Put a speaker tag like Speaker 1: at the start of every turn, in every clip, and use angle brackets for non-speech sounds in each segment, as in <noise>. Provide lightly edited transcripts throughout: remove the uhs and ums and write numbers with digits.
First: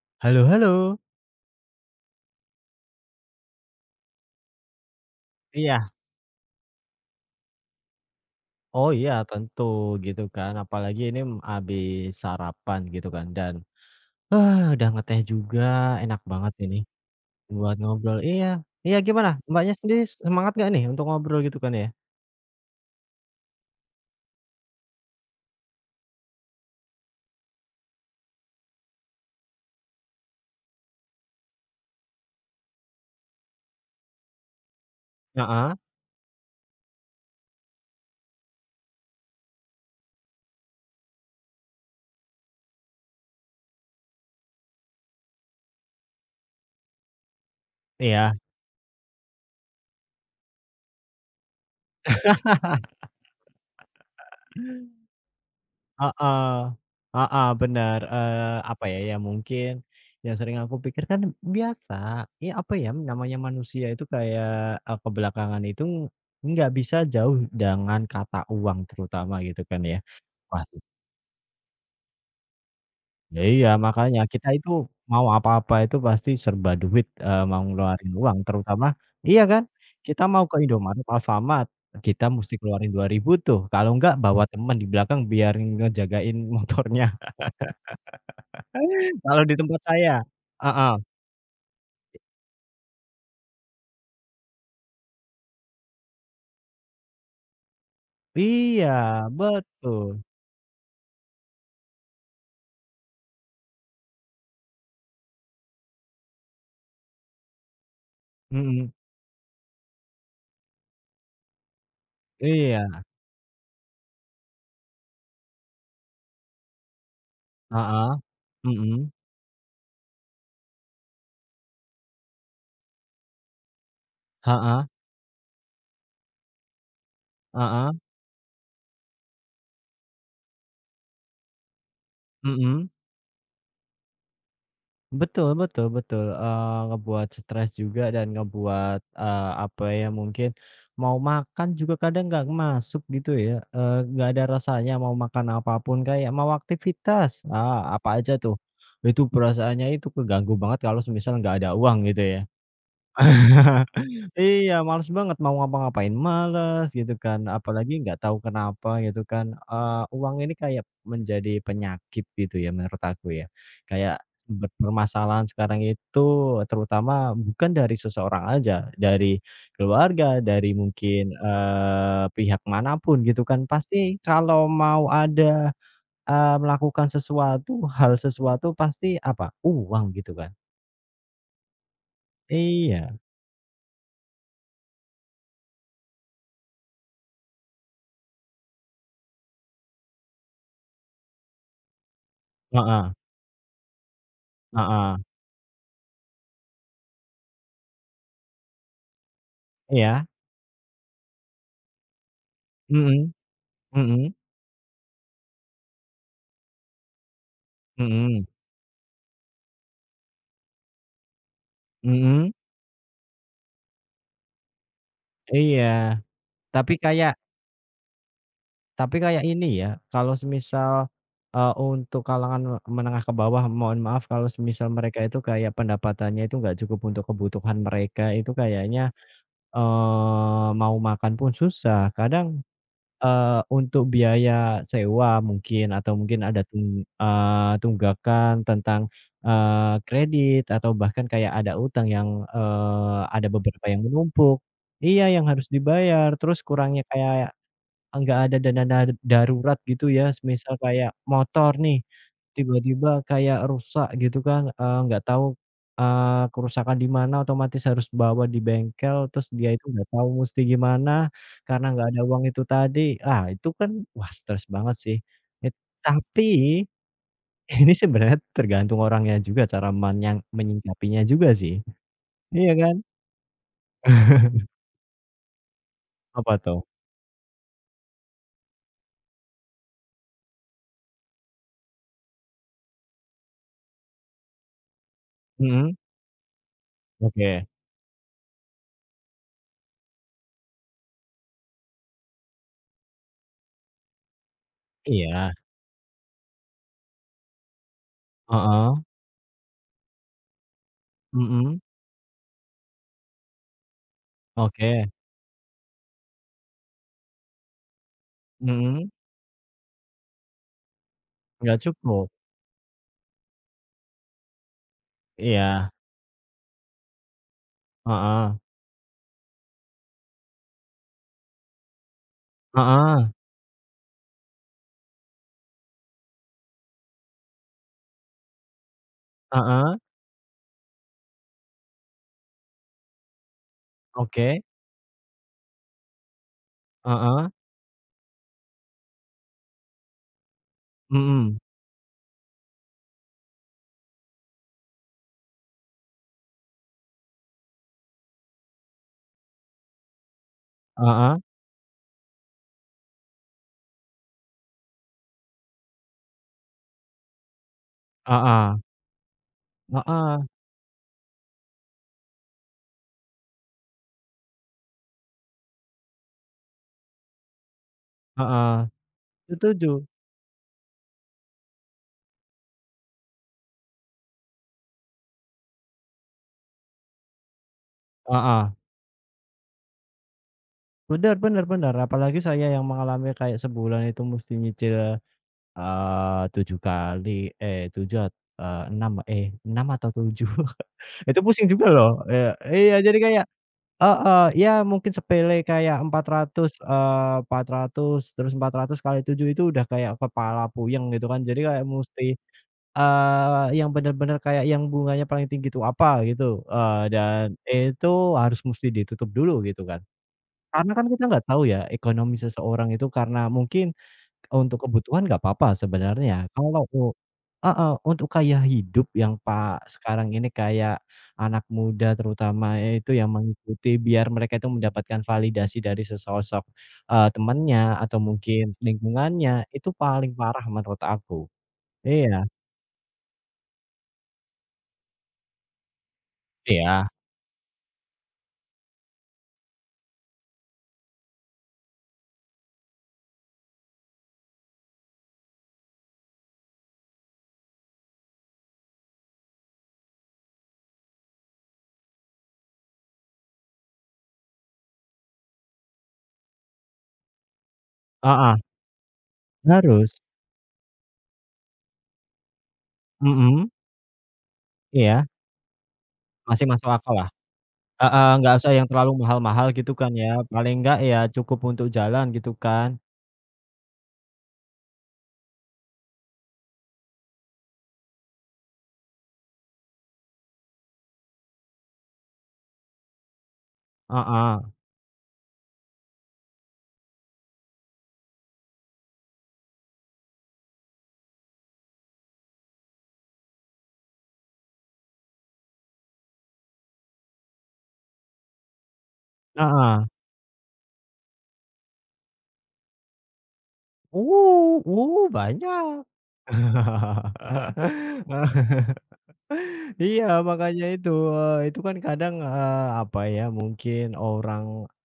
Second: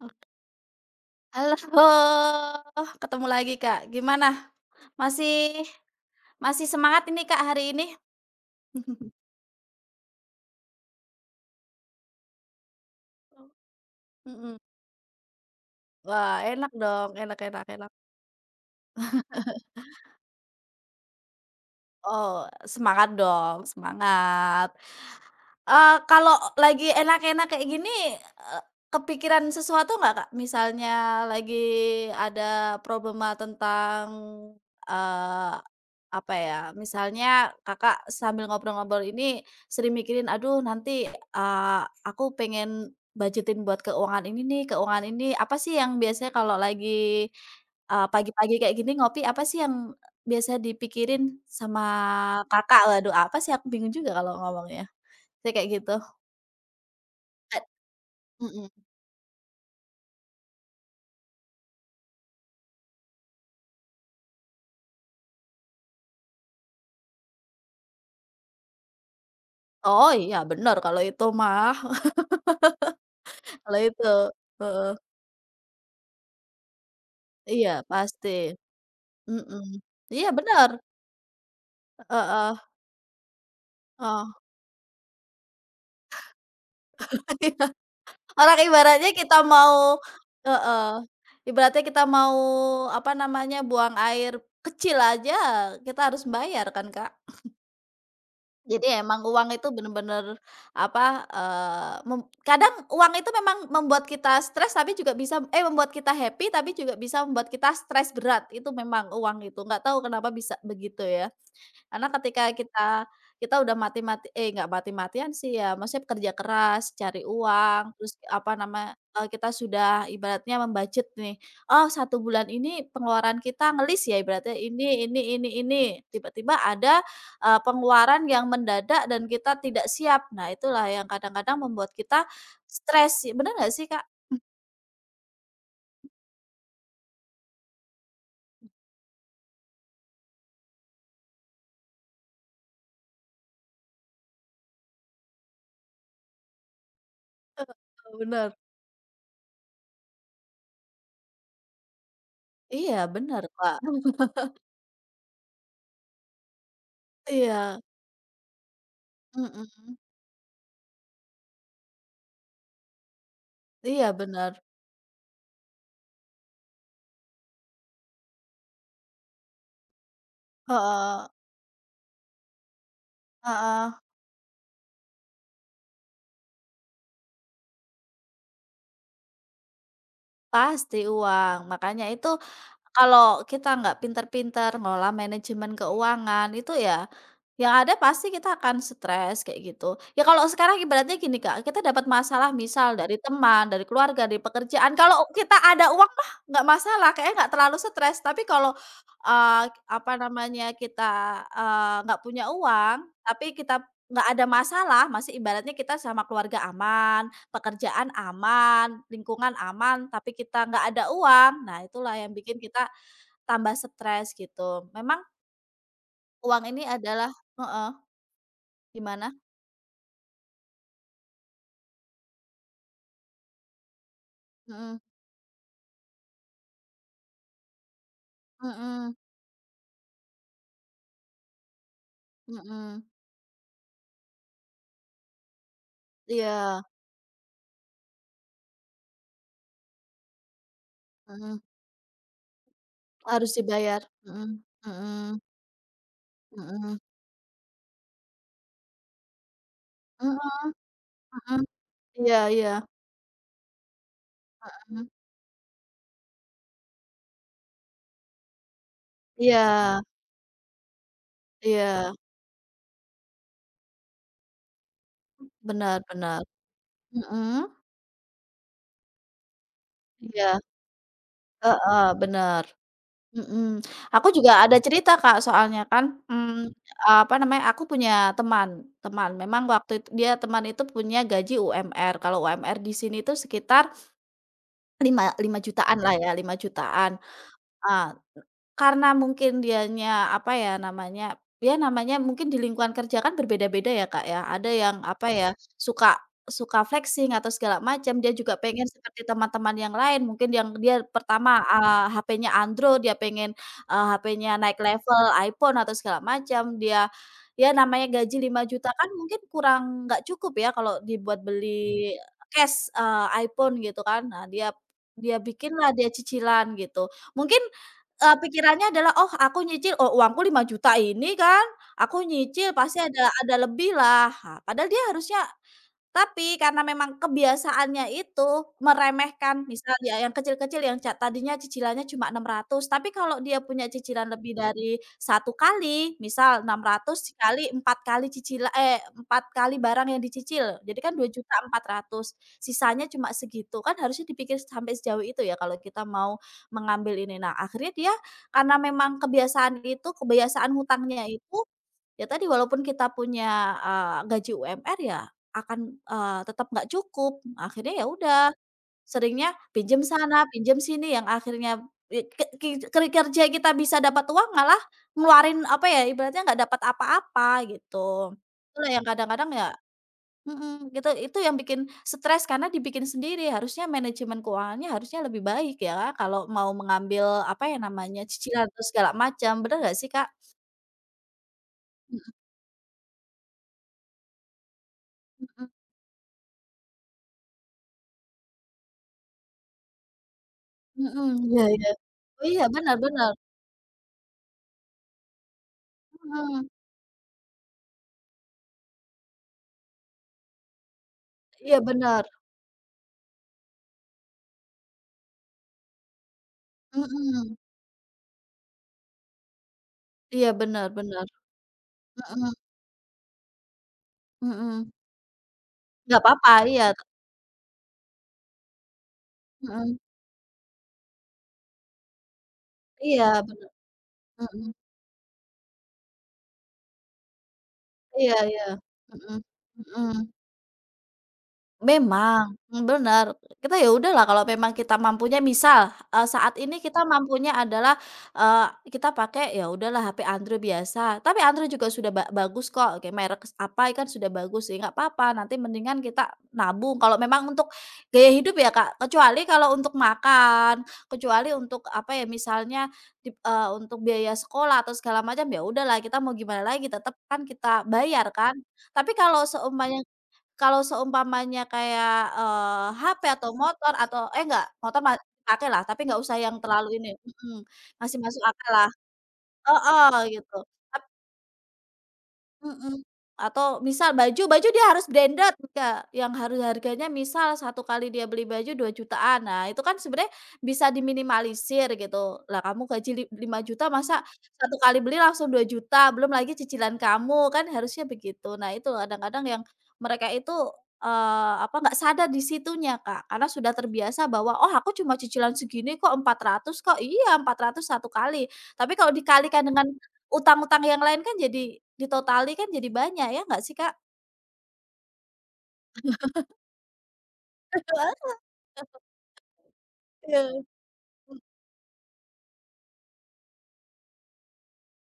Speaker 1: Ok,
Speaker 2: Halo halo.
Speaker 1: halo. <laughs> Ketemu lagi, Kak. Gimana, masih
Speaker 2: Iya.
Speaker 1: masih semangat ini, Kak, hari ini?
Speaker 2: Oh
Speaker 1: <laughs>
Speaker 2: iya tentu gitu kan, apalagi ini habis sarapan gitu kan
Speaker 1: Oh.
Speaker 2: dan,
Speaker 1: Mhm.
Speaker 2: udah ngeteh juga enak
Speaker 1: Wah,
Speaker 2: banget
Speaker 1: enak
Speaker 2: ini
Speaker 1: dong, enak enak
Speaker 2: buat
Speaker 1: enak.
Speaker 2: ngobrol iya. Iya, gimana Mbaknya sendiri semangat gak nih untuk ngobrol gitu kan ya?
Speaker 1: Oh, semangat dong, semangat. Kalau lagi enak-enak kayak gini, eee, kepikiran sesuatu nggak, Kak? Misalnya lagi ada problema tentang, eee,
Speaker 2: Heeh,
Speaker 1: apa ya, misalnya Kakak sambil ngobrol-ngobrol ini sering mikirin, "Aduh nanti, aku pengen budgetin buat keuangan ini nih, keuangan ini." Apa sih yang biasanya kalau lagi,
Speaker 2: iya.
Speaker 1: pagi-pagi kayak gini ngopi, apa sih yang biasa dipikirin sama Kakak?
Speaker 2: <laughs>
Speaker 1: Waduh apa sih, aku bingung juga kalau ngomongnya. Saya kayak gitu.
Speaker 2: Heeh, heeh,
Speaker 1: Ad
Speaker 2: bener,
Speaker 1: mhm.
Speaker 2: apa ya, ya mungkin yang sering aku pikirkan biasa, ya apa ya, namanya manusia itu kayak, ke belakangan itu nggak bisa jauh dengan kata uang terutama gitu kan ya.
Speaker 1: Oh, iya bener
Speaker 2: Pasti
Speaker 1: kalau itu mah.
Speaker 2: iya,
Speaker 1: <laughs>
Speaker 2: iya,
Speaker 1: Kalau itu,
Speaker 2: makanya kita itu
Speaker 1: heeh,
Speaker 2: mau apa-apa itu pasti serba duit, mau
Speaker 1: iya
Speaker 2: ngeluarin
Speaker 1: pasti.
Speaker 2: uang terutama, iya kan?
Speaker 1: Mhm,
Speaker 2: Kita
Speaker 1: iya
Speaker 2: mau ke
Speaker 1: bener,
Speaker 2: Indomaret, Alfamart, kita musti
Speaker 1: heeh
Speaker 2: keluarin dua ribu tuh, kalau enggak
Speaker 1: heeh.
Speaker 2: bawa temen di belakang biar ngejagain motornya.
Speaker 1: <laughs> Iya, orang ibaratnya kita
Speaker 2: Kalau di tempat
Speaker 1: mau
Speaker 2: saya?
Speaker 1: heeh,
Speaker 2: Heeh.
Speaker 1: ibaratnya kita mau apa namanya, buang air kecil aja kita harus bayar kan, Kak. Jadi emang
Speaker 2: Iya,
Speaker 1: uang itu
Speaker 2: betul.
Speaker 1: bener-bener apa, eee, mem kadang uang itu memang membuat kita stres tapi juga bisa, eh, membuat kita happy tapi juga bisa membuat kita stres berat. Itu
Speaker 2: Mhm.
Speaker 1: memang uang itu, nggak tahu kenapa bisa begitu ya. Karena ketika kita
Speaker 2: Iya.
Speaker 1: kita udah mati-mati, eh, nggak mati-matian sih ya, maksudnya kerja keras, cari uang, terus
Speaker 2: Heeh. Mhm.
Speaker 1: kita sudah ibaratnya nih, "Oh, satu bulan ini pengeluaran kita ngelis ya," ibaratnya,
Speaker 2: Heeh.
Speaker 1: ini ini." Tiba-tiba ada,
Speaker 2: Heeh.
Speaker 1: pengeluaran yang mendadak dan kita tidak siap. Nah, itulah yang kadang-kadang membuat kita
Speaker 2: Mhm.
Speaker 1: stres sih, bener nggak sih, Kak?
Speaker 2: Betul betul betul, ngebuat stres juga dan ngebuat, apa ya, mungkin mau makan juga kadang nggak masuk gitu ya, nggak ada rasanya mau makan apa pun, kayak mau aktivitas,
Speaker 1: Heeh,
Speaker 2: ah, apa aja
Speaker 1: bener.
Speaker 2: tuh. Itu perasaannya itu keganggu banget kalau semisal nggak ada uang gitu ya.
Speaker 1: Iya, benar Kak.
Speaker 2: <laughs> Iya, males banget, mau ngapa-ngapain males gitu kan,
Speaker 1: Iya,
Speaker 2: apalagi nggak tahu kenapa gitu kan,
Speaker 1: mhm,
Speaker 2: uang ini kayak menjadi penyakit gitu ya menurut aku ya.
Speaker 1: iya
Speaker 2: Kayak
Speaker 1: benar.
Speaker 2: sumber permasalahan sekarang itu terutama bukan dari seseorang aja, dari keluarga, dari
Speaker 1: Heeh
Speaker 2: mungkin, pihak manapun gitu kan,
Speaker 1: heeh,
Speaker 2: pasti kalau mau ada, melakukan sesuatu, hal sesuatu pasti apa, uang gitu kan.
Speaker 1: pasti uang. Makanya itu,
Speaker 2: Iya,
Speaker 1: kalau kita nggak pinter-pinter ngelola manajemen keuangan itu ya, yang ada pasti kita akan stres kayak gitu. Ya kalau sekarang ibaratnya gini Kak, kita dapat masalah misal
Speaker 2: heeh
Speaker 1: dari teman, dari keluarga, dari pekerjaan,
Speaker 2: heeh,
Speaker 1: kalau kita ada uang mah nggak masalah, kayaknya nggak terlalu stres. Tapi kalau, eee, apa
Speaker 2: iya,
Speaker 1: namanya, kita, nggak punya uang,
Speaker 2: mhm
Speaker 1: tapi kita nggak
Speaker 2: mhm.
Speaker 1: ada masalah, masih ibaratnya kita sama keluarga aman, pekerjaan
Speaker 2: Mhm
Speaker 1: aman, lingkungan aman, tapi kita nggak ada uang, nah itulah yang
Speaker 2: mhm,
Speaker 1: bikin kita tambah stres gitu. Memang
Speaker 2: iya,
Speaker 1: uang ini
Speaker 2: tapi
Speaker 1: adalah,
Speaker 2: kayak
Speaker 1: heeh,
Speaker 2: tapi
Speaker 1: gimana?
Speaker 2: kayak ini ya, kalau semisal, untuk kalangan menengah ke bawah, mohon maaf kalau semisal
Speaker 1: Mhm,
Speaker 2: mereka itu kayak pendapatannya itu nggak cukup untuk kebutuhan mereka itu kayaknya,
Speaker 1: mhm,
Speaker 2: mau makan pun susah. Kadang
Speaker 1: mhm,
Speaker 2: Untuk biaya sewa mungkin atau mungkin ada
Speaker 1: iya,
Speaker 2: tunggakan tentang, kredit atau bahkan kayak
Speaker 1: mhm,
Speaker 2: ada utang yang, ada
Speaker 1: harus
Speaker 2: beberapa
Speaker 1: dibayar,
Speaker 2: yang
Speaker 1: mhm,
Speaker 2: menumpuk, iya,
Speaker 1: mhm,
Speaker 2: yang harus dibayar, terus
Speaker 1: mhm,
Speaker 2: kurangnya kayak nggak ada dana darurat gitu ya,
Speaker 1: mhm,
Speaker 2: semisal kayak
Speaker 1: mhm,
Speaker 2: motor nih,
Speaker 1: iya iya,
Speaker 2: tiba-tiba kayak rusak gitu kan,
Speaker 1: mhm,
Speaker 2: nggak tahu, kerusakan di mana, otomatis harus bawa di bengkel, terus dia itu
Speaker 1: iya
Speaker 2: nggak tahu musti gimana, karena nggak
Speaker 1: iya,
Speaker 2: ada uang itu tadi. Ah, itu kan, wah stres banget sih. Et
Speaker 1: benar benar,
Speaker 2: tapi,
Speaker 1: mhm,
Speaker 2: <laughs> ini sebenarnya tergantung orangnya juga cara
Speaker 1: iya,
Speaker 2: menyingkapinya juga sih.
Speaker 1: heeh, benar.
Speaker 2: Iya kan?
Speaker 1: Mhm, aku juga
Speaker 2: <laughs>
Speaker 1: ada cerita Kak soalnya kan,
Speaker 2: Apa tuh?
Speaker 1: apa namanya, aku punya teman. Memang waktu itu dia teman itu punya gaji UMR, kalau UMR di sini itu sekitar lima lima
Speaker 2: Mhm,
Speaker 1: jutaan lah ya, 5 jutaan.
Speaker 2: oke.
Speaker 1: eee karena mungkin dianya, apa ya namanya mungkin di lingkungan kerja kan berbeda-beda ya, Kak, ya. Ada yang, apa ya,
Speaker 2: Iya,
Speaker 1: suka suka flexing atau segala macam, dia juga pengen
Speaker 2: heeh,
Speaker 1: seperti teman-teman yang lain, mungkin yang dia pertama,
Speaker 2: mhm,
Speaker 1: HP-nya Android, dia pengen, HP-nya naik
Speaker 2: oke.
Speaker 1: level iPhone atau segala macam. Dia, ya namanya gaji 5 juta kan
Speaker 2: Mhm,
Speaker 1: mungkin kurang, nggak cukup ya kalau dibuat
Speaker 2: nggak
Speaker 1: beli
Speaker 2: cukup.
Speaker 1: cash, iPhone gitu kan. Nah, dia dia
Speaker 2: Iya,
Speaker 1: bikinlah, dia cicilan gitu. Mungkin,
Speaker 2: heeh,
Speaker 1: pikirannya adalah, "Oh, aku nyicil, oh, uangku 5 juta ini kan, aku nyicil pasti
Speaker 2: heeh,
Speaker 1: ada lebih lah." Ha, padahal dia harusnya, tapi karena memang kebiasaannya itu meremehkan, misal
Speaker 2: heeh,
Speaker 1: ya yang kecil-kecil yang tadinya cicilannya cuma 600, tapi kalau dia punya cicilan lebih
Speaker 2: oke,
Speaker 1: dari satu kali, misal 600
Speaker 2: heeh,
Speaker 1: kali 4 kali cicilan, eh, 4 kali barang yang dicicil, jadi kan dua juta
Speaker 2: mhm,
Speaker 1: empat ratus, sisanya cuma segitu, kan harusnya dipikir sampai sejauh itu ya kalau kita mau mengambil ini. Nah, akhirnya dia, karena memang kebiasaan itu, kebiasaan hutangnya
Speaker 2: heeh,
Speaker 1: itu, ya tadi walaupun kita punya, gaji UMR ya akan, tetap nggak cukup, akhirnya ya udah
Speaker 2: heeh,
Speaker 1: seringnya pinjam
Speaker 2: heeh,
Speaker 1: sana, pinjam sini yang akhirnya i ke ki keri kerja kita bisa dapat uang malah ngeluarin apa ya, ibaratnya nggak dapat apa-apa gitu.
Speaker 2: heeh,
Speaker 1: Itulah yang kadang-kadang ya,
Speaker 2: setuju,
Speaker 1: mhm, gitu itu yang bikin stres karena dibikin sendiri, harusnya manajemen keuangannya harusnya lebih baik ya kalau mau mengambil apa ya namanya,
Speaker 2: heeh,
Speaker 1: cicilan terus segala macam, bener nggak sih, Kak?
Speaker 2: bener bener bener,
Speaker 1: Mhm
Speaker 2: apalagi saya yang mengalami kayak sebulan itu mesti nyicil,
Speaker 1: mhm.
Speaker 2: 7 kali, 6, eh 6 atau tujuh? <laughs>
Speaker 1: Mhm,
Speaker 2: Itu
Speaker 1: iya
Speaker 2: pusing juga
Speaker 1: iya.
Speaker 2: loh,
Speaker 1: Oh
Speaker 2: iya
Speaker 1: iya, benar
Speaker 2: iya jadi
Speaker 1: benar,
Speaker 2: kayak. Heeh, ya mungkin sepele kayak empat
Speaker 1: mhm,
Speaker 2: ratus, 400 terus 400 kali 7 itu udah kayak kepala puyeng gitu kan. Jadi
Speaker 1: iya
Speaker 2: kayak
Speaker 1: benar,
Speaker 2: musti, yang bener-bener kayak yang bunganya paling tinggi itu apa gitu, dan
Speaker 1: mhm,
Speaker 2: itu harus musti ditutup dulu gitu kan.
Speaker 1: iya benar
Speaker 2: Karena kan kita
Speaker 1: benar,
Speaker 2: nggak tahu ya ekonomi
Speaker 1: mhm
Speaker 2: seseorang itu karena mungkin untuk
Speaker 1: mhm,
Speaker 2: kebutuhan nggak apa-apa
Speaker 1: nggak
Speaker 2: sebenarnya,
Speaker 1: apa-apa, iya,
Speaker 2: kalau u heeh, untuk gaya hidup yang
Speaker 1: mhm,
Speaker 2: sekarang ini kayak anak muda terutama itu
Speaker 1: iya
Speaker 2: yang
Speaker 1: benar,
Speaker 2: mengikuti biar mereka itu
Speaker 1: mhm,
Speaker 2: mendapatkan validasi dari sesosok, temannya atau
Speaker 1: iya
Speaker 2: mungkin
Speaker 1: iya, mhm
Speaker 2: lingkungannya, itu paling
Speaker 1: mhm.
Speaker 2: parah menurut aku. Iya
Speaker 1: Memang, bener. Kita ya udahlah kalau memang kita mampunya misal, saat ini kita
Speaker 2: iya,
Speaker 1: mampunya adalah, eee, kita pakai ya udahlah HP Android biasa, tapi Android juga sudah bagus kok, kayak merek apa kan sudah bagus ya, nggak apa-apa, nanti mendingan kita nabung kalau memang untuk gaya hidup ya, Kak, kecuali kalau untuk makan, kecuali untuk apa ya, misalnya untuk biaya sekolah atau segala macam, ya udahlah kita mau gimana lagi tetep kan kita bayar kan.
Speaker 2: heeh,
Speaker 1: Tapi kalau seumpamanya,
Speaker 2: harus,
Speaker 1: kalau seumpamanya kayak, HP atau
Speaker 2: mhm,
Speaker 1: motor atau, eh, enggak, motor
Speaker 2: iya,
Speaker 1: pakailah, tapi nggak usah yang
Speaker 2: masih
Speaker 1: terlalu
Speaker 2: masuk
Speaker 1: ini,
Speaker 2: akal lah,
Speaker 1: mhm, masih
Speaker 2: heeh,
Speaker 1: masuk
Speaker 2: nggak usah
Speaker 1: akallah,
Speaker 2: yang terlalu mahal-mahal gitu
Speaker 1: heeh,
Speaker 2: kan ya,
Speaker 1: gitu.
Speaker 2: paling enggak
Speaker 1: Tap
Speaker 2: ya cukup untuk jalan gitu kan,
Speaker 1: Mhm. Atau misal baju baju dia harus branded, Kak, yang harus harganya misal satu kali dia beli baju 2 jutaan. Nah, itu kan sebenarnya bisa diminimalisir gitu. Lah kamu gaji Rp5.000.000 masa
Speaker 2: heeh
Speaker 1: satu kali beli langsung 2 juta belum lagi cicilan kamu, kan harusnya begitu. Nah, itu kadang-kadang yang mereka itu, apa, nggak sadar di situnya, Kak, karena sudah terbiasa bahwa, "Oh, aku cuma cicilan segini kok, 400 kok." Iya, 400 satu kali, tapi kalau dikalikan dengan
Speaker 2: heeh.
Speaker 1: utang-utang yang lain kan jadi ditotali kan jadi banyak ya, nggak sih, Kak?
Speaker 2: Banyak.
Speaker 1: <laughs>
Speaker 2: <laughs> Iya,
Speaker 1: Iya,
Speaker 2: makanya itu,
Speaker 1: mmm,
Speaker 2: itu kan kadang, apa ya, mungkin orang,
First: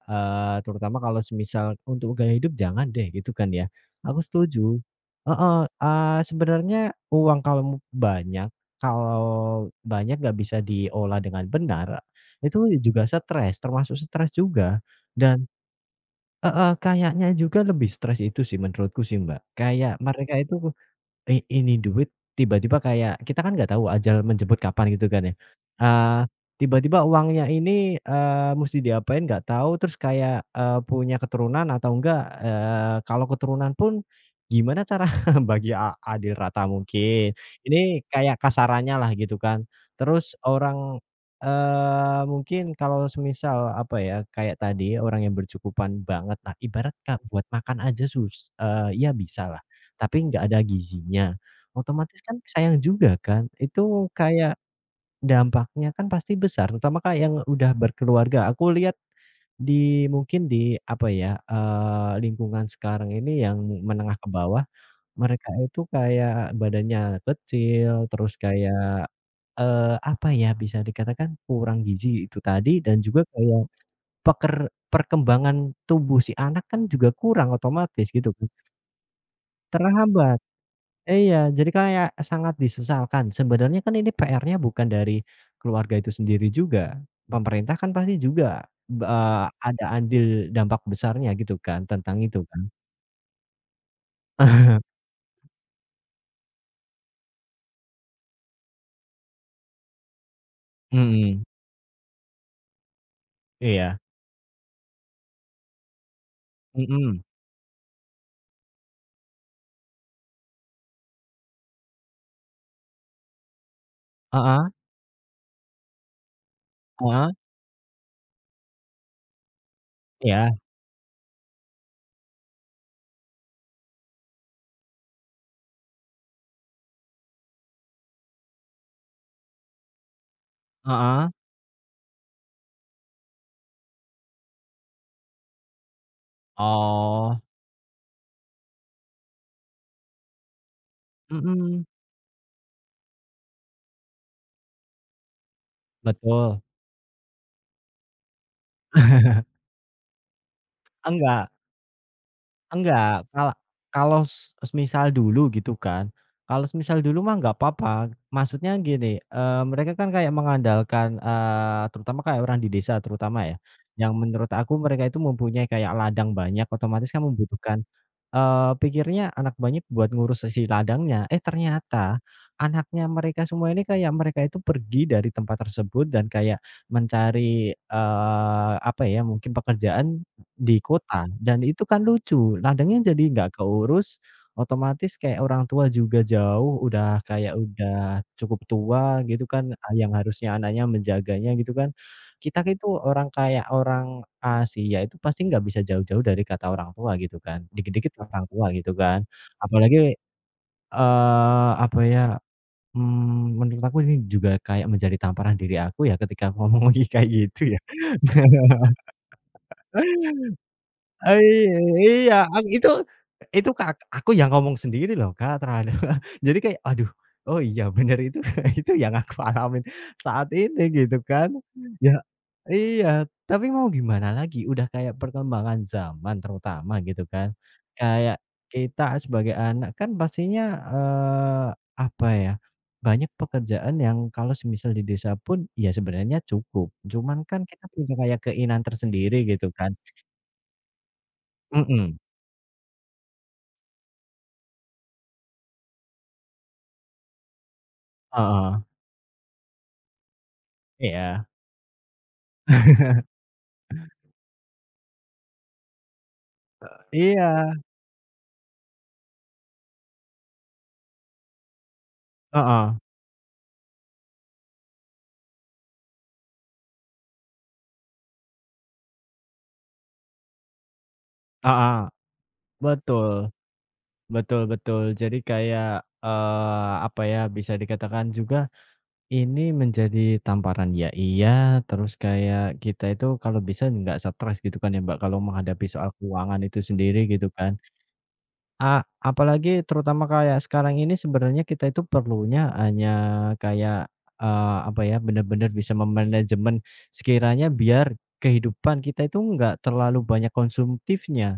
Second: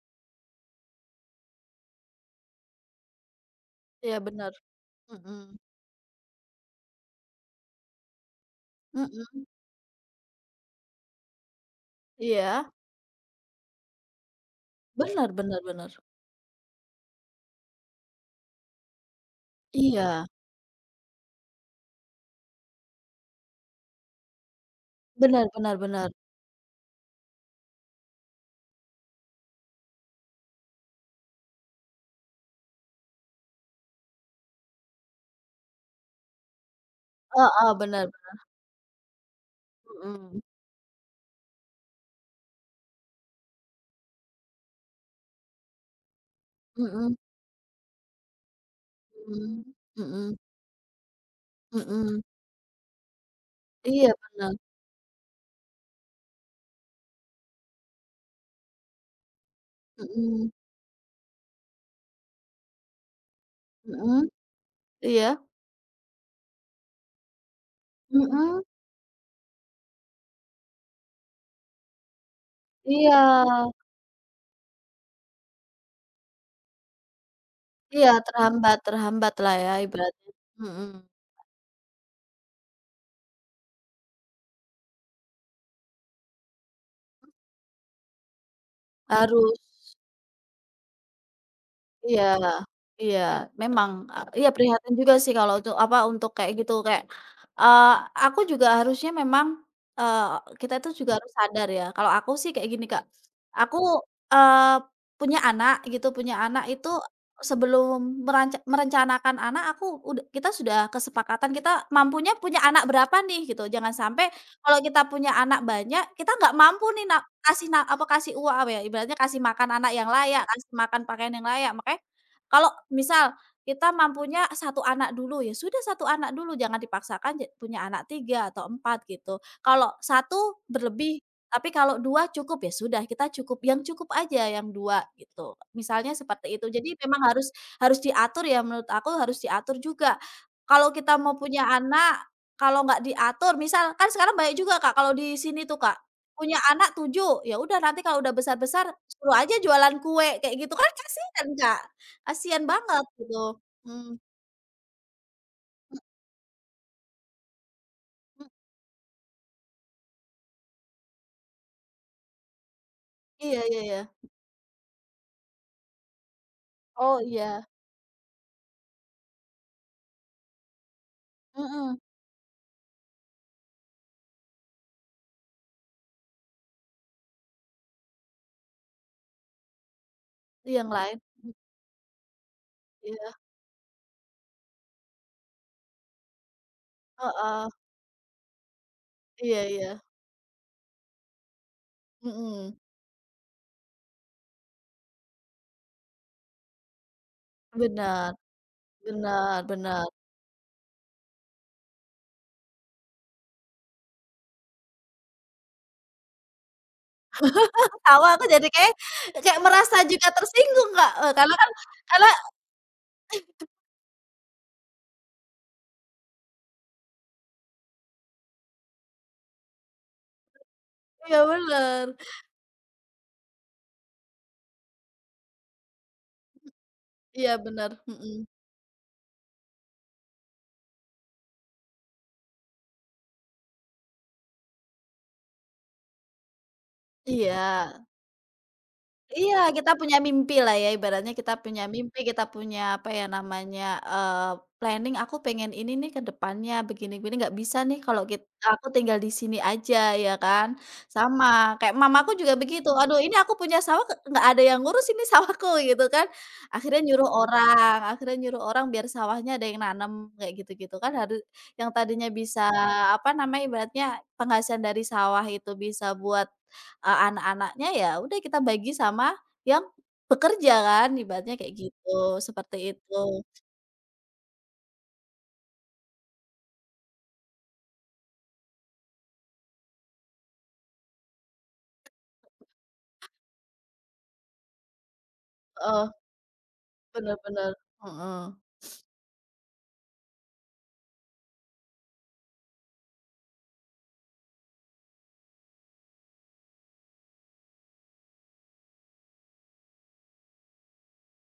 Speaker 2: terutama kalau semisal untuk gaya hidup jangan deh, gitu kan ya.
Speaker 1: iya
Speaker 2: Aku
Speaker 1: bener,
Speaker 2: setuju. Heeh,
Speaker 1: mhm,
Speaker 2: sebenarnya uang
Speaker 1: mhm,
Speaker 2: kalau banyak nggak bisa diolah dengan benar, itu
Speaker 1: iya,
Speaker 2: juga stres, termasuk stres juga
Speaker 1: bener
Speaker 2: dan
Speaker 1: bener bener,
Speaker 2: heeh, kayaknya juga lebih stres itu sih menurutku sih, Mbak. Kayak
Speaker 1: iya,
Speaker 2: mereka itu ini duit tiba-tiba kayak kita kan nggak tahu ajal menjemput kapan gitu kan ya,
Speaker 1: bener bener bener,
Speaker 2: eee, tiba-tiba uangnya ini, musti diapain nggak tahu terus kayak, punya keturunan atau enggak, kalau keturunan pun gimana cara <laughs> bagi adil rata mungkin,
Speaker 1: heeh,
Speaker 2: ini
Speaker 1: bener,
Speaker 2: kayak kasarannya lah gitu kan. Terus
Speaker 1: mhm,
Speaker 2: orang, mungkin kalau semisal apa ya, kayak tadi orang yang bercukupan banget, nah ibarat
Speaker 1: mhm
Speaker 2: Kak buat makan aja ya
Speaker 1: mhm
Speaker 2: bisalah. Tapi
Speaker 1: mhm
Speaker 2: nggak ada gizinya, otomatis
Speaker 1: mhm,
Speaker 2: kan sayang juga kan. Itu
Speaker 1: iya bener,
Speaker 2: kayak dampaknya kan pasti besar, terutama Kak yang udah berkeluarga. Aku lihat di mungkin
Speaker 1: mhm
Speaker 2: di apa ya, lingkungan sekarang ini yang menengah
Speaker 1: mhm,
Speaker 2: ke bawah,
Speaker 1: iya,
Speaker 2: mereka itu kayak badannya kecil, terus
Speaker 1: mhm,
Speaker 2: kayak, apa ya, bisa dikatakan kurang gizi itu tadi dan juga
Speaker 1: iya
Speaker 2: kayak peker perkembangan tubuh si anak kan juga kurang otomatis
Speaker 1: iya,
Speaker 2: gitu kan,
Speaker 1: terhambat terhambat lah ya ibaratnya,
Speaker 2: terhambat.
Speaker 1: mhm,
Speaker 2: Iya, jadi kayak sangat disesalkan. Sebenarnya kan ini PR-nya bukan dari keluarga itu sendiri juga. Pemerintah kan pasti juga
Speaker 1: harus.
Speaker 2: ada andil dampak besarnya gitu kan tentang
Speaker 1: Iya
Speaker 2: itu kan.
Speaker 1: iya, memang, iya
Speaker 2: <laughs>
Speaker 1: prihatin juga sih kalau untuk apa, untuk kayak gitu, kayak, eee, aku juga harusnya memang, eee, kita itu juga harus
Speaker 2: Mhm,
Speaker 1: sadar ya, kalau aku sih kayak gini, Kak, aku,
Speaker 2: iya,
Speaker 1: eee, punya anak gitu, punya anak itu
Speaker 2: mhm,
Speaker 1: sebelum merencanakan anak, aku ud kita sudah kesepakatan kita mampunya punya anak berapa nih gitu, jangan sampai
Speaker 2: heeh
Speaker 1: kalau kita punya anak banyak, kita nggak mampu nih.
Speaker 2: heeh,
Speaker 1: Kasih uang apa ya, ibaratnya kasih makan anak yang layak,
Speaker 2: iya,
Speaker 1: kasih makan pakaian yang layak. Makanya kalau misal kita mampunya satu anak dulu, ya sudah satu anak dulu, jangan dipaksakan punya anak 3 atau 4 gitu. Kalau satu berlebih,
Speaker 2: heeh.
Speaker 1: tapi kalau 2 cukup, ya sudah kita cukup, yang cukup aja yang 2 gitu. Misalnya seperti itu. Jadi memang
Speaker 2: Oh,
Speaker 1: harus harus diatur ya, menurut aku harus diatur juga. Kalau kita mau punya
Speaker 2: mhm,
Speaker 1: anak, kalau nggak diatur, misal kan sekarang banyak juga Kak kalau di sini tuh Kak, punya
Speaker 2: betul.
Speaker 1: anak 7, ya udah nanti kalau udah besar-besar suruh aja jualan kue kayak gitu, kan kasihan,
Speaker 2: Enggak.
Speaker 1: Kak, kasihan banget
Speaker 2: Enggak,
Speaker 1: gitu. Mmm,
Speaker 2: kalau semisal dulu gitu kan, kalau semisal dulu mah nggak apa-apa.
Speaker 1: mhm,
Speaker 2: Maksudnya gini, mereka kan kayak mengandalkan, terutama kayak orang di desa terutama ya,
Speaker 1: iya iya iya.
Speaker 2: yang menurut aku mereka itu mempunyai kayak ladang banyak, otomatis
Speaker 1: Oh
Speaker 2: kan
Speaker 1: iya,
Speaker 2: membutuhkan, pikirnya anak banyak buat ngurus si ladangnya. Eh
Speaker 1: mhm,
Speaker 2: ternyata anaknya mereka semua ini kayak mereka itu pergi dari tempat tersebut dan kayak mencari, apa ya, mungkin pekerjaan
Speaker 1: iya
Speaker 2: di
Speaker 1: yang lain,
Speaker 2: kota dan itu kan lucu, ladangnya jadi
Speaker 1: iya,
Speaker 2: nggak keurus, otomatis kayak orang tua juga jauh, udah kayak
Speaker 1: heeh,
Speaker 2: udah cukup tua gitu
Speaker 1: iya
Speaker 2: kan,
Speaker 1: iya,
Speaker 2: yang harusnya anaknya menjaganya gitu kan. Kita
Speaker 1: mhm,
Speaker 2: itu orang kayak orang Asia itu pasti nggak bisa jauh-jauh dari kata orang tua gitu kan, dikit-dikit
Speaker 1: bener
Speaker 2: orang tua gitu kan.
Speaker 1: bener
Speaker 2: Apalagi,
Speaker 1: bener.
Speaker 2: apa ya, menurut aku ini juga kayak menjadi tamparan diri aku ya ketika <laughs> aku ngomong kayak gitu ya.
Speaker 1: Ketawa aku jadi kayak, merasa juga tersinggung, Kak, karena kan,
Speaker 2: Iya
Speaker 1: karena
Speaker 2: iya, ak itu Kak, aku yang ngomong sendiri loh Kak, terhadap <laughs> jadi kayak, aduh, oh iya bener itu <laughs> itu yang aku alamin saat ini gitu
Speaker 1: iya
Speaker 2: kan.
Speaker 1: bener
Speaker 2: Ya iya, tapi mau gimana lagi, udah kayak perkembangan zaman terutama gitu kan.
Speaker 1: iya bener,
Speaker 2: Kayak
Speaker 1: mhm,
Speaker 2: kita sebagai anak kan pastinya, eee, apa ya, banyak pekerjaan yang kalau semisal di desa pun ya sebenarnya cukup, cuman kan kita
Speaker 1: iya.
Speaker 2: punya kayak keinginan tersendiri
Speaker 1: Iya,
Speaker 2: gitu
Speaker 1: kita
Speaker 2: kan,
Speaker 1: punya mimpi lah ya, ibaratnya kita punya
Speaker 2: mhm.
Speaker 1: mimpi, kita punya, apa ya namanya, planning, "Aku pengen ini nih ke depannya, begini-begini." Nggak bisa nih kalau
Speaker 2: Heeh,
Speaker 1: aku tinggal di sini aja, ya kan.
Speaker 2: iya.
Speaker 1: Sama, kayak mamaku juga begitu, "Aduh, ini
Speaker 2: <laughs>
Speaker 1: aku punya sawah, nggak ada yang ngurus ini sawahku," <laughs> gitu kan. Akhirnya nyuruh
Speaker 2: Iya,
Speaker 1: orang, akhirnya nyuruh orang biar sawahnya ada yang nanam, kayak gitu-gitu kan. Yang tadinya bisa,
Speaker 2: heeh,
Speaker 1: apa namanya, ibaratnya penghasilan dari sawah itu bisa buat, anak-anaknya ya udah kita bagi sama yang bekerja kan ibaratnya kayak
Speaker 2: heeh,
Speaker 1: gitu, seperti itu.
Speaker 2: betul, betul betul. Jadi kayak, apa ya, bisa dikatakan juga ini menjadi tamparan ya iya, terus kayak kita itu kalau bisa nggak stres gitu kan ya Mbak, kalau menghadapi
Speaker 1: Heeh,
Speaker 2: soal keuangan itu sendiri
Speaker 1: bener
Speaker 2: gitu kan.
Speaker 1: bener, heeh.
Speaker 2: Apalagi terutama kayak sekarang ini sebenarnya kita itu perlunya hanya kayak, apa ya, benar-benar bisa memanajemen sekiranya biar kehidupan kita itu nggak terlalu banyak konsumtifnya.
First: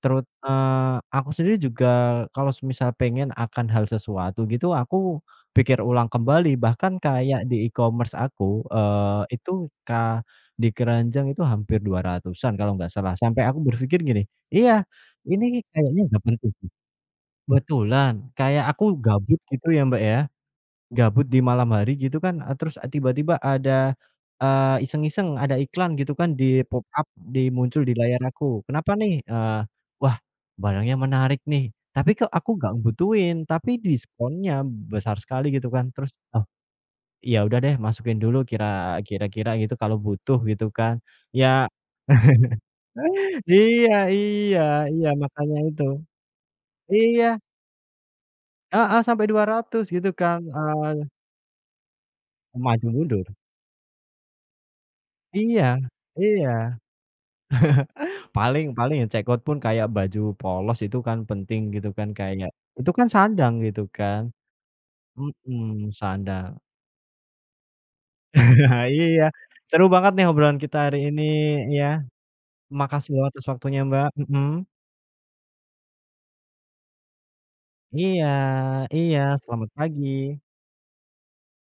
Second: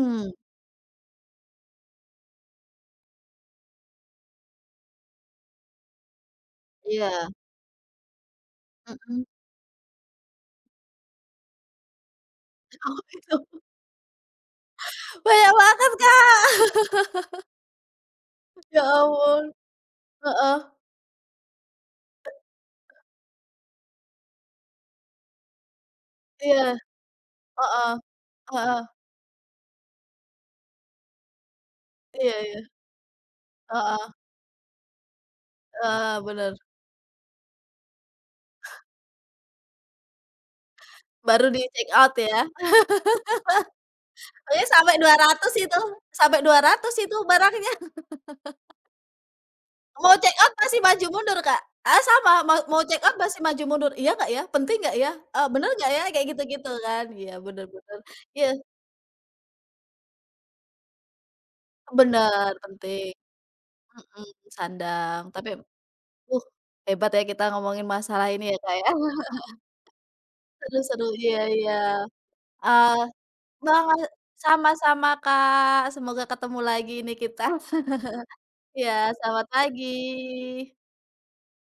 Speaker 2: Aku sendiri juga kalau semisal pengen akan hal sesuatu gitu, aku pikir ulang kembali, bahkan
Speaker 1: iya,
Speaker 2: kayak di e-commerce aku,
Speaker 1: mhm.
Speaker 2: itu di keranjang itu hampir dua ratusan kalau
Speaker 1: <laughs>
Speaker 2: nggak
Speaker 1: Oh
Speaker 2: salah,
Speaker 1: itu,
Speaker 2: sampai aku berpikir gini, "Iya,
Speaker 1: banyak
Speaker 2: ini
Speaker 1: banget
Speaker 2: kayaknya nggak
Speaker 1: Kak.
Speaker 2: penting."
Speaker 1: <laughs>
Speaker 2: Kebetulan, kayak
Speaker 1: Ya
Speaker 2: aku gabut
Speaker 1: ampun,
Speaker 2: gitu ya, Mbak, ya,
Speaker 1: heeh,
Speaker 2: gabut di malam hari gitu kan, terus eh, tiba-tiba ada, iseng-iseng ada iklan gitu kan di
Speaker 1: iya,
Speaker 2: pop up, di muncul di
Speaker 1: heeh,
Speaker 2: layar aku,
Speaker 1: heeh,
Speaker 2: "Kenapa nih?" "Wah, barangnya menarik nih." Tapi kok
Speaker 1: iya
Speaker 2: aku
Speaker 1: iya,
Speaker 2: nggak ngebutuhin, tapi
Speaker 1: heeh,
Speaker 2: diskonnya besar sekali gitu kan, terus,
Speaker 1: heeh,
Speaker 2: "Oh,
Speaker 1: bener.
Speaker 2: ya udah deh masukin dulu kira-kira gitu kalau butuh," gitu kan.
Speaker 1: Baru
Speaker 2: Ya
Speaker 1: di-check out ya.
Speaker 2: iya iya
Speaker 1: Pokoknya sampai
Speaker 2: iya,
Speaker 1: 200
Speaker 2: makanya
Speaker 1: itu,
Speaker 2: itu.
Speaker 1: sampai 200 itu
Speaker 2: Iya,
Speaker 1: barangnya.
Speaker 2: heeh, sampai 200 gitu
Speaker 1: Mau check
Speaker 2: kan,
Speaker 1: up pasti maju
Speaker 2: eee.
Speaker 1: mundur, Kak. Ah, sama, mau mau
Speaker 2: Maju
Speaker 1: check up
Speaker 2: mundur.
Speaker 1: pasti maju mundur, "Iya nggak ya? Penting nggak ya? Bener
Speaker 2: Iya
Speaker 1: nggak ya?" Kayak gitu-gitu
Speaker 2: iya,
Speaker 1: kan. Iya, bener bener. Iya,
Speaker 2: paling paling ya cekot pun kayak baju polos itu kan penting gitu kan,
Speaker 1: bener,
Speaker 2: kayak itu kan
Speaker 1: penting.
Speaker 2: sandang gitu kan,
Speaker 1: Mhm, sandang. Tapi,
Speaker 2: mhm,
Speaker 1: uh,
Speaker 2: sandang.
Speaker 1: hebat ya kita ngomongin masalah ini ya, Kak, ya.
Speaker 2: <laughs> Iya,
Speaker 1: <laughs>
Speaker 2: seru banget nih obrolan kita hari
Speaker 1: Seru-seru,
Speaker 2: ini
Speaker 1: iya iya.
Speaker 2: ya,
Speaker 1: Eee,
Speaker 2: makasih loh atas waktunya
Speaker 1: banget
Speaker 2: Mbak, mhm,
Speaker 1: sama-sama, Kak. Semoga ketemu lagi nih kita. <laughs>
Speaker 2: iya
Speaker 1: Iya,
Speaker 2: iya,
Speaker 1: selamat
Speaker 2: selamat
Speaker 1: pagi.
Speaker 2: pagi.